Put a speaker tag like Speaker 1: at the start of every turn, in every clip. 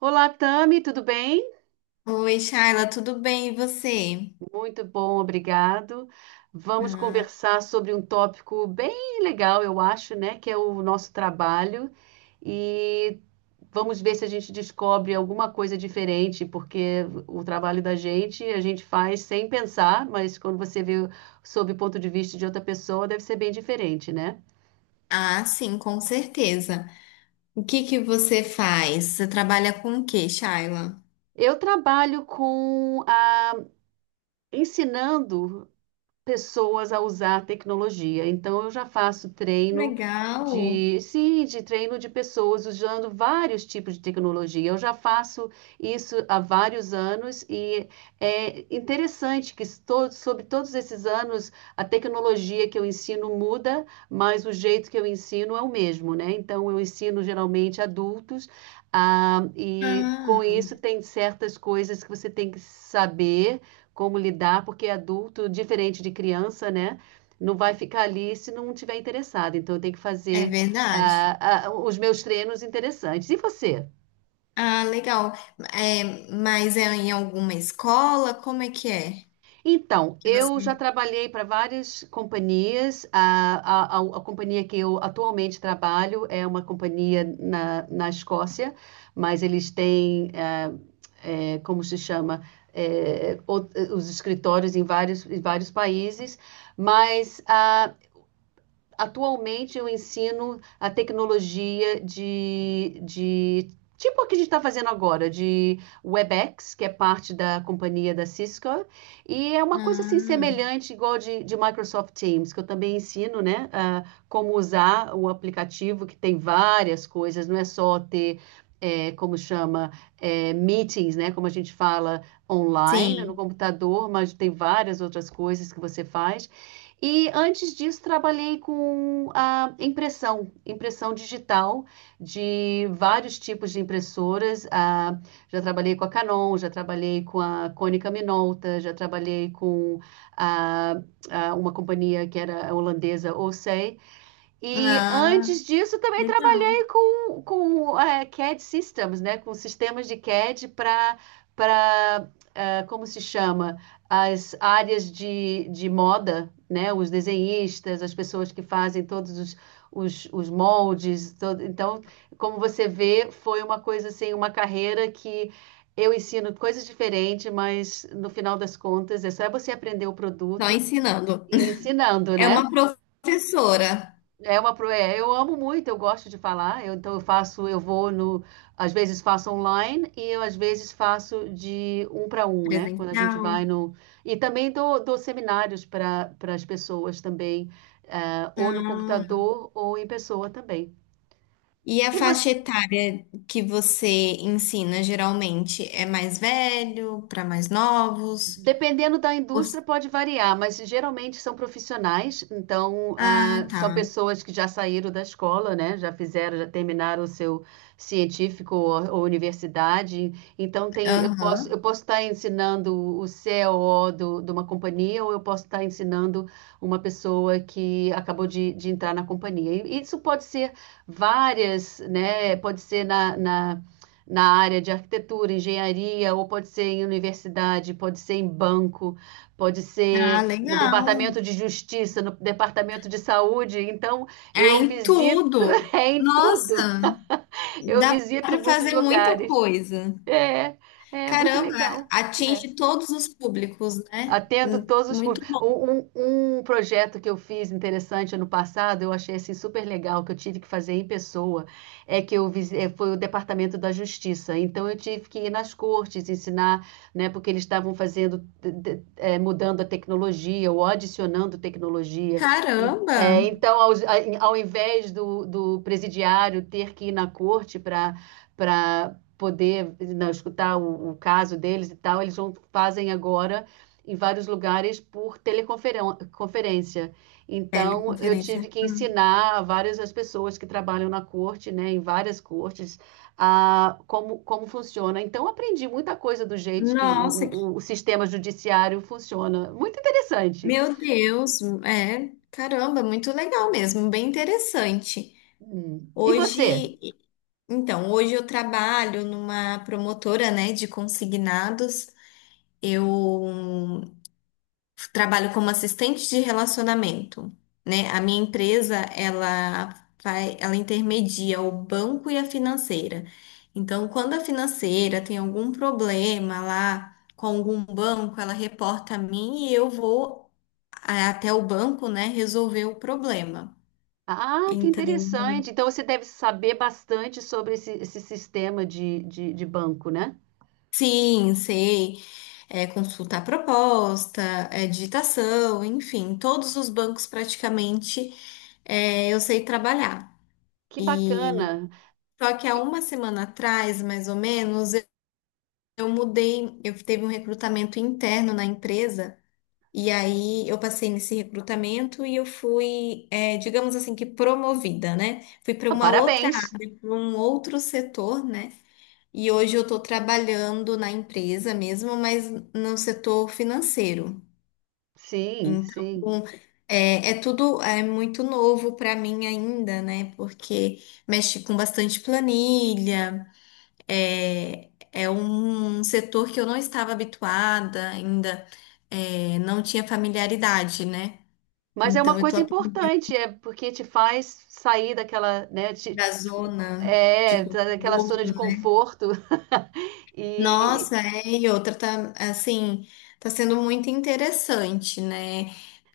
Speaker 1: Olá, Tami, tudo bem?
Speaker 2: Oi, Shaila, tudo bem? E você?
Speaker 1: Muito bom, obrigado. Vamos
Speaker 2: Ah,
Speaker 1: conversar sobre um tópico bem legal, eu acho, né? Que é o nosso trabalho. E vamos ver se a gente descobre alguma coisa diferente, porque o trabalho da gente a gente faz sem pensar, mas quando você vê sob o ponto de vista de outra pessoa, deve ser bem diferente, né?
Speaker 2: sim, com certeza. O que que você faz? Você trabalha com o quê, Shaila?
Speaker 1: Eu trabalho com a, ensinando pessoas a usar a tecnologia. Então, eu já faço treino
Speaker 2: Legal.
Speaker 1: de, sim, de treino de pessoas usando vários tipos de tecnologia. Eu já faço isso há vários anos e é interessante que todo, sobre todos esses anos a tecnologia que eu ensino muda, mas o jeito que eu ensino é o mesmo, né? Então, eu ensino geralmente adultos, e com
Speaker 2: Ah,
Speaker 1: isso tem certas coisas que você tem que saber como lidar, porque adulto, diferente de criança, né? Não vai ficar ali se não tiver interessado. Então, eu tenho que
Speaker 2: é
Speaker 1: fazer
Speaker 2: verdade.
Speaker 1: os meus treinos interessantes. E você?
Speaker 2: Ah, legal. É, mas é em alguma escola? Como é que é?
Speaker 1: Então,
Speaker 2: Que
Speaker 1: eu já
Speaker 2: você...
Speaker 1: trabalhei para várias companhias. A companhia que eu atualmente trabalho é uma companhia na, na Escócia, mas eles têm, como se chama, os escritórios em vários países. Mas atualmente eu ensino a tecnologia de tipo o que a gente está fazendo agora, de WebEx, que é parte da companhia da Cisco, e é uma coisa assim
Speaker 2: Ah,
Speaker 1: semelhante, igual de Microsoft Teams, que eu também ensino, né, a como usar o aplicativo, que tem várias coisas, não é só ter é, como chama, é, meetings, né? Como a gente fala online no
Speaker 2: sim.
Speaker 1: computador, mas tem várias outras coisas que você faz. E antes disso, trabalhei com a impressão, impressão digital de vários tipos de impressoras. Já trabalhei com a Canon, já trabalhei com a Konica Minolta, já trabalhei com a- a uma companhia que era holandesa, Olsay. E
Speaker 2: Ah,
Speaker 1: antes disso também
Speaker 2: legal.
Speaker 1: trabalhei com é, CAD Systems, né? Com sistemas de CAD para para como se chama? As áreas de moda, né? Os desenhistas, as pessoas que fazem todos os moldes. Todo... Então, como você vê, foi uma coisa assim, uma carreira que eu ensino coisas diferentes, mas no final das contas é só você aprender o
Speaker 2: Só
Speaker 1: produto
Speaker 2: ensinando.
Speaker 1: e ensinando,
Speaker 2: É
Speaker 1: né?
Speaker 2: uma professora
Speaker 1: É uma pro... é, eu amo muito, eu gosto de falar. Então eu faço, eu vou no, às vezes faço online e eu às vezes faço de um para um, né? Quando a gente vai
Speaker 2: presencial.
Speaker 1: no e também dou, dou seminários para para as pessoas também, ou no
Speaker 2: Ah,
Speaker 1: computador ou em pessoa também.
Speaker 2: e a
Speaker 1: E
Speaker 2: faixa
Speaker 1: você?
Speaker 2: etária que você ensina geralmente é mais velho, para mais novos?
Speaker 1: Dependendo da indústria,
Speaker 2: Os-
Speaker 1: pode variar, mas geralmente são profissionais, então
Speaker 2: Ah,
Speaker 1: são
Speaker 2: tá.
Speaker 1: pessoas que já saíram da escola, né? Já fizeram, já terminaram o seu científico ou universidade. Então tem, eu
Speaker 2: Aham.
Speaker 1: posso estar ensinando o CEO do, de uma companhia, ou eu posso estar ensinando uma pessoa que acabou de entrar na companhia. E isso pode ser várias, né? Pode ser na na área de arquitetura, engenharia, ou pode ser em universidade, pode ser em banco, pode
Speaker 2: Ah,
Speaker 1: ser no
Speaker 2: legal.
Speaker 1: departamento de justiça, no departamento de saúde. Então,
Speaker 2: É
Speaker 1: eu
Speaker 2: em
Speaker 1: visito
Speaker 2: tudo.
Speaker 1: é, em tudo.
Speaker 2: Nossa,
Speaker 1: Eu
Speaker 2: dá
Speaker 1: visito
Speaker 2: para
Speaker 1: muitos
Speaker 2: fazer muita
Speaker 1: lugares.
Speaker 2: coisa.
Speaker 1: É, é muito
Speaker 2: Caramba,
Speaker 1: legal. É.
Speaker 2: atinge todos os públicos, né?
Speaker 1: Atendo todos os
Speaker 2: Muito
Speaker 1: públicos.
Speaker 2: bom.
Speaker 1: Um projeto que eu fiz interessante ano passado, eu achei assim, super legal, que eu tive que fazer em pessoa, é que eu foi o Departamento da Justiça. Então eu tive que ir nas cortes ensinar, né, porque eles estavam fazendo, mudando a tecnologia ou adicionando tecnologia. E,
Speaker 2: Caramba.
Speaker 1: então, ao, invés do, do presidiário ter que ir na corte para para poder não, escutar o caso deles e tal, eles vão, fazem agora em vários lugares por teleconferência. Então, eu tive
Speaker 2: Teleconferência.
Speaker 1: que
Speaker 2: Hum.
Speaker 1: ensinar a várias as pessoas que trabalham na corte, né, em várias cortes, a, como, como funciona. Então, aprendi muita coisa do jeito que
Speaker 2: Nossa, que...
Speaker 1: o sistema judiciário funciona. Muito interessante.
Speaker 2: Meu Deus, é, caramba, muito legal mesmo, bem interessante.
Speaker 1: Hum. E
Speaker 2: Hoje,
Speaker 1: você?
Speaker 2: então, hoje eu trabalho numa promotora, né, de consignados. Eu trabalho como assistente de relacionamento, né? A minha empresa, ela vai, ela intermedia o banco e a financeira. Então, quando a financeira tem algum problema lá com algum banco, ela reporta a mim e eu vou até o banco, né, resolver o problema.
Speaker 1: Ah, que
Speaker 2: Então,
Speaker 1: interessante. Então, você deve saber bastante sobre esse, esse sistema de banco, né?
Speaker 2: sim, sei. É, consultar proposta, é, digitação, enfim, todos os bancos praticamente é, eu sei trabalhar.
Speaker 1: Que
Speaker 2: E
Speaker 1: bacana.
Speaker 2: só que há
Speaker 1: E,
Speaker 2: uma semana atrás, mais ou menos, eu mudei, eu teve um recrutamento interno na empresa, e aí eu passei nesse recrutamento e eu fui, é, digamos assim, que promovida, né? Fui para
Speaker 1: ah,
Speaker 2: uma outra,
Speaker 1: parabéns.
Speaker 2: área, para um outro setor, né? E hoje eu estou trabalhando na empresa mesmo, mas no setor financeiro.
Speaker 1: Sim, sim.
Speaker 2: Então, é, é tudo é muito novo para mim ainda, né? Porque mexe com bastante planilha, é, é um setor que eu não estava habituada ainda, é, não tinha familiaridade, né?
Speaker 1: Mas é
Speaker 2: Então,
Speaker 1: uma
Speaker 2: eu estou
Speaker 1: coisa
Speaker 2: aprendendo
Speaker 1: importante, é porque te faz sair daquela, né,
Speaker 2: da zona de
Speaker 1: é, daquela zona
Speaker 2: conforto.
Speaker 1: de conforto. E
Speaker 2: Nossa, é, e outra tá, assim, tá sendo muito interessante, né?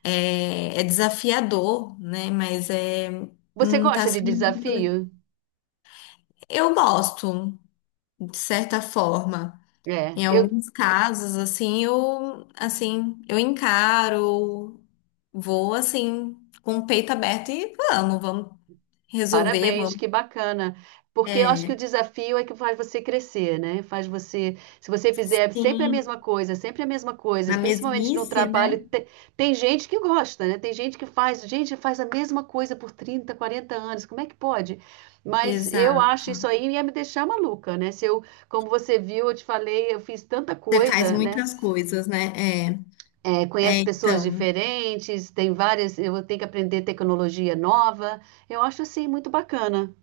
Speaker 2: É, é desafiador, né?
Speaker 1: você
Speaker 2: Tá
Speaker 1: gosta de
Speaker 2: sendo
Speaker 1: desafio?
Speaker 2: Eu gosto, de certa forma.
Speaker 1: É,
Speaker 2: Em
Speaker 1: eu
Speaker 2: alguns casos, assim, assim, eu encaro, vou, assim, com o peito aberto e vamos, vamos resolver,
Speaker 1: parabéns,
Speaker 2: vamos...
Speaker 1: que bacana. Porque eu acho que o
Speaker 2: É,
Speaker 1: desafio é que faz você crescer, né? Faz você, se você fizer sempre a
Speaker 2: sim,
Speaker 1: mesma coisa, sempre a mesma
Speaker 2: na
Speaker 1: coisa, principalmente no
Speaker 2: mesmice,
Speaker 1: trabalho,
Speaker 2: né?
Speaker 1: te- tem, gente que gosta, né? Tem gente que faz, gente, faz a mesma coisa por 30, 40 anos. Como é que pode? Mas eu acho
Speaker 2: Exato.
Speaker 1: isso aí ia me deixar maluca, né? Se eu, como você viu, eu te falei, eu fiz tanta
Speaker 2: Você faz
Speaker 1: coisa, né?
Speaker 2: muitas coisas, né? É.
Speaker 1: É,
Speaker 2: É,
Speaker 1: conhece pessoas
Speaker 2: então.
Speaker 1: diferentes, tem várias, eu tenho que aprender tecnologia nova. Eu acho assim muito bacana.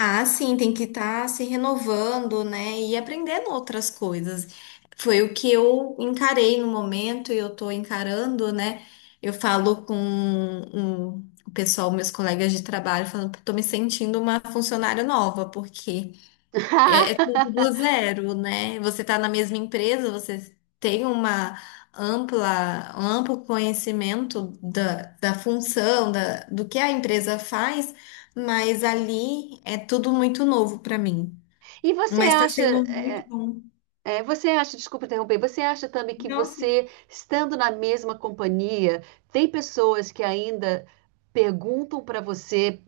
Speaker 2: Ah, sim, tem que estar se renovando, né? E aprendendo outras coisas. Foi o que eu encarei no momento e eu tô encarando, né? Eu falo com um- O pessoal, meus colegas de trabalho, falando que tô me sentindo uma funcionária nova, porque é, é tudo do zero, né? Você está na mesma empresa, você tem uma ampla, um amplo conhecimento da, da função, da, do que a empresa faz, mas ali é tudo muito novo para mim.
Speaker 1: E você
Speaker 2: Mas está
Speaker 1: acha,
Speaker 2: sendo muito bom.
Speaker 1: é, você acha, desculpa interromper, você acha também que
Speaker 2: Nossa.
Speaker 1: você, estando na mesma companhia, tem pessoas que ainda perguntam para você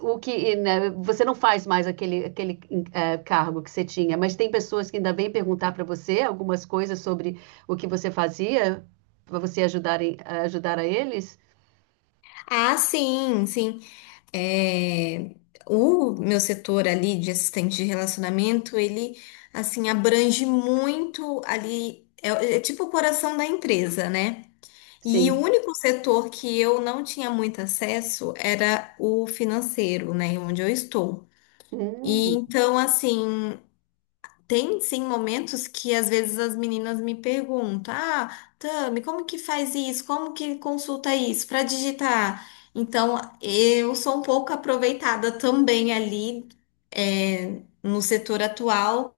Speaker 1: o que, né, você não faz mais aquele, aquele cargo que você tinha, mas tem pessoas que ainda vêm perguntar para você algumas coisas sobre o que você fazia para você ajudar, ajudar a eles?
Speaker 2: Ah, sim, sim. É, o meu setor ali de assistente de relacionamento, ele, assim, abrange muito ali, é tipo o coração da empresa, né? E o
Speaker 1: Sim.
Speaker 2: único setor que eu não tinha muito acesso era o financeiro, né, onde eu estou. E
Speaker 1: Hum.
Speaker 2: então, assim, tem sim momentos que às vezes as meninas me perguntam: Ah, Tami, como que faz isso? Como que consulta isso para digitar? Então, eu sou um pouco aproveitada também ali, é, no setor atual,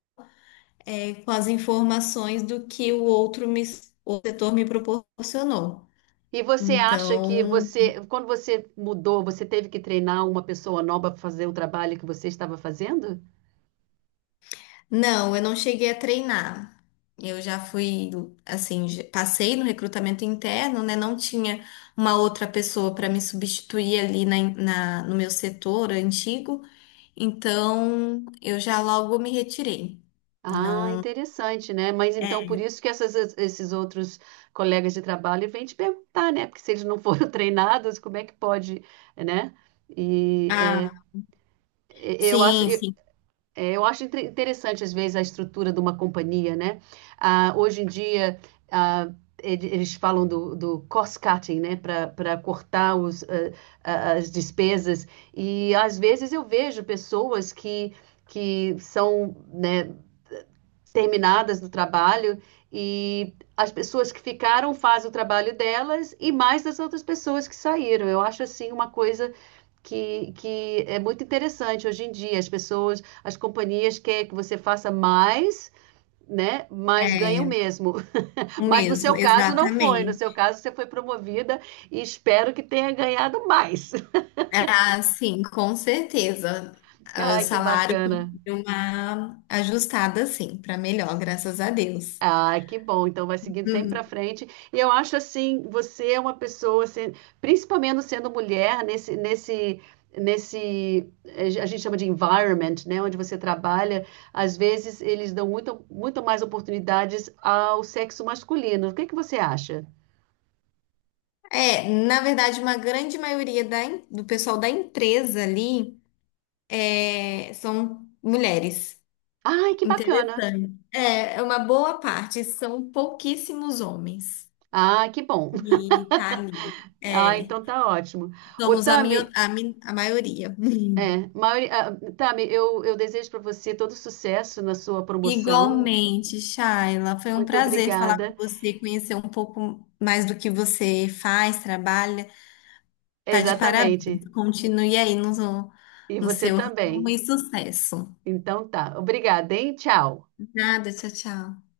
Speaker 2: é, com as informações do que o outro me, o setor me proporcionou.
Speaker 1: E você acha que
Speaker 2: Então.
Speaker 1: você, quando você mudou, você teve que treinar uma pessoa nova para fazer o trabalho que você estava fazendo?
Speaker 2: Não, eu não cheguei a treinar. Eu já fui, assim, passei no recrutamento interno, né? Não tinha uma outra pessoa para me substituir ali no meu setor antigo, então eu já logo me retirei.
Speaker 1: Ah,
Speaker 2: Não.
Speaker 1: interessante, né? Mas então
Speaker 2: É.
Speaker 1: por isso que esses outros colegas de trabalho vêm te perguntar, né? Porque se eles não foram treinados, como é que pode, né? E é,
Speaker 2: Ah,
Speaker 1: eu acho.
Speaker 2: sim, sim.
Speaker 1: É, eu acho interessante, às vezes, a estrutura de uma companhia, né? Ah, hoje em dia, ah, eles falam do, do cost-cutting, né? Para cortar os, as despesas. E, às vezes, eu vejo pessoas que são, né, terminadas do trabalho e as pessoas que ficaram fazem o trabalho delas e mais das outras pessoas que saíram. Eu acho, assim, uma coisa que é muito interessante hoje em dia. As pessoas, as companhias querem que você faça mais, né? Mas ganham
Speaker 2: É,
Speaker 1: mesmo.
Speaker 2: o
Speaker 1: Mas no
Speaker 2: mesmo,
Speaker 1: seu caso não foi. No seu
Speaker 2: exatamente.
Speaker 1: caso você foi promovida e espero que tenha ganhado mais.
Speaker 2: Ah, sim, com certeza. Ah, o
Speaker 1: Ai, que
Speaker 2: salário
Speaker 1: bacana.
Speaker 2: deu uma ajustada, sim, para melhor, graças a Deus.
Speaker 1: Ah, que bom. Então vai seguindo sempre para frente. E eu acho assim, você é uma pessoa, assim, principalmente sendo mulher, nesse, nesse, nesse, a gente chama de environment, né, onde você trabalha, às vezes eles dão muito, muito mais oportunidades ao sexo masculino. O que que você acha?
Speaker 2: É, na verdade, uma grande maioria do pessoal da empresa ali é, são mulheres.
Speaker 1: Ai, que bacana.
Speaker 2: Interessante. É, é uma boa parte, são pouquíssimos homens.
Speaker 1: Ah, que bom.
Speaker 2: E tá ali.
Speaker 1: Ah,
Speaker 2: É,
Speaker 1: então tá ótimo. Ô,
Speaker 2: somos a, mio-
Speaker 1: Tami,
Speaker 2: a, mi- a maioria.
Speaker 1: é, maioria, ah, Tami, eu desejo para você todo sucesso na sua promoção.
Speaker 2: Igualmente, Shaila, foi um
Speaker 1: Muito
Speaker 2: prazer falar com
Speaker 1: obrigada.
Speaker 2: você, conhecer um pouco mais do que você faz, trabalha. Tá de parabéns.
Speaker 1: Exatamente.
Speaker 2: Continue aí no,
Speaker 1: E
Speaker 2: no
Speaker 1: você
Speaker 2: seu ramo e
Speaker 1: também.
Speaker 2: sucesso.
Speaker 1: Então tá. Obrigada, hein? Tchau.
Speaker 2: Nada, tchau, tchau.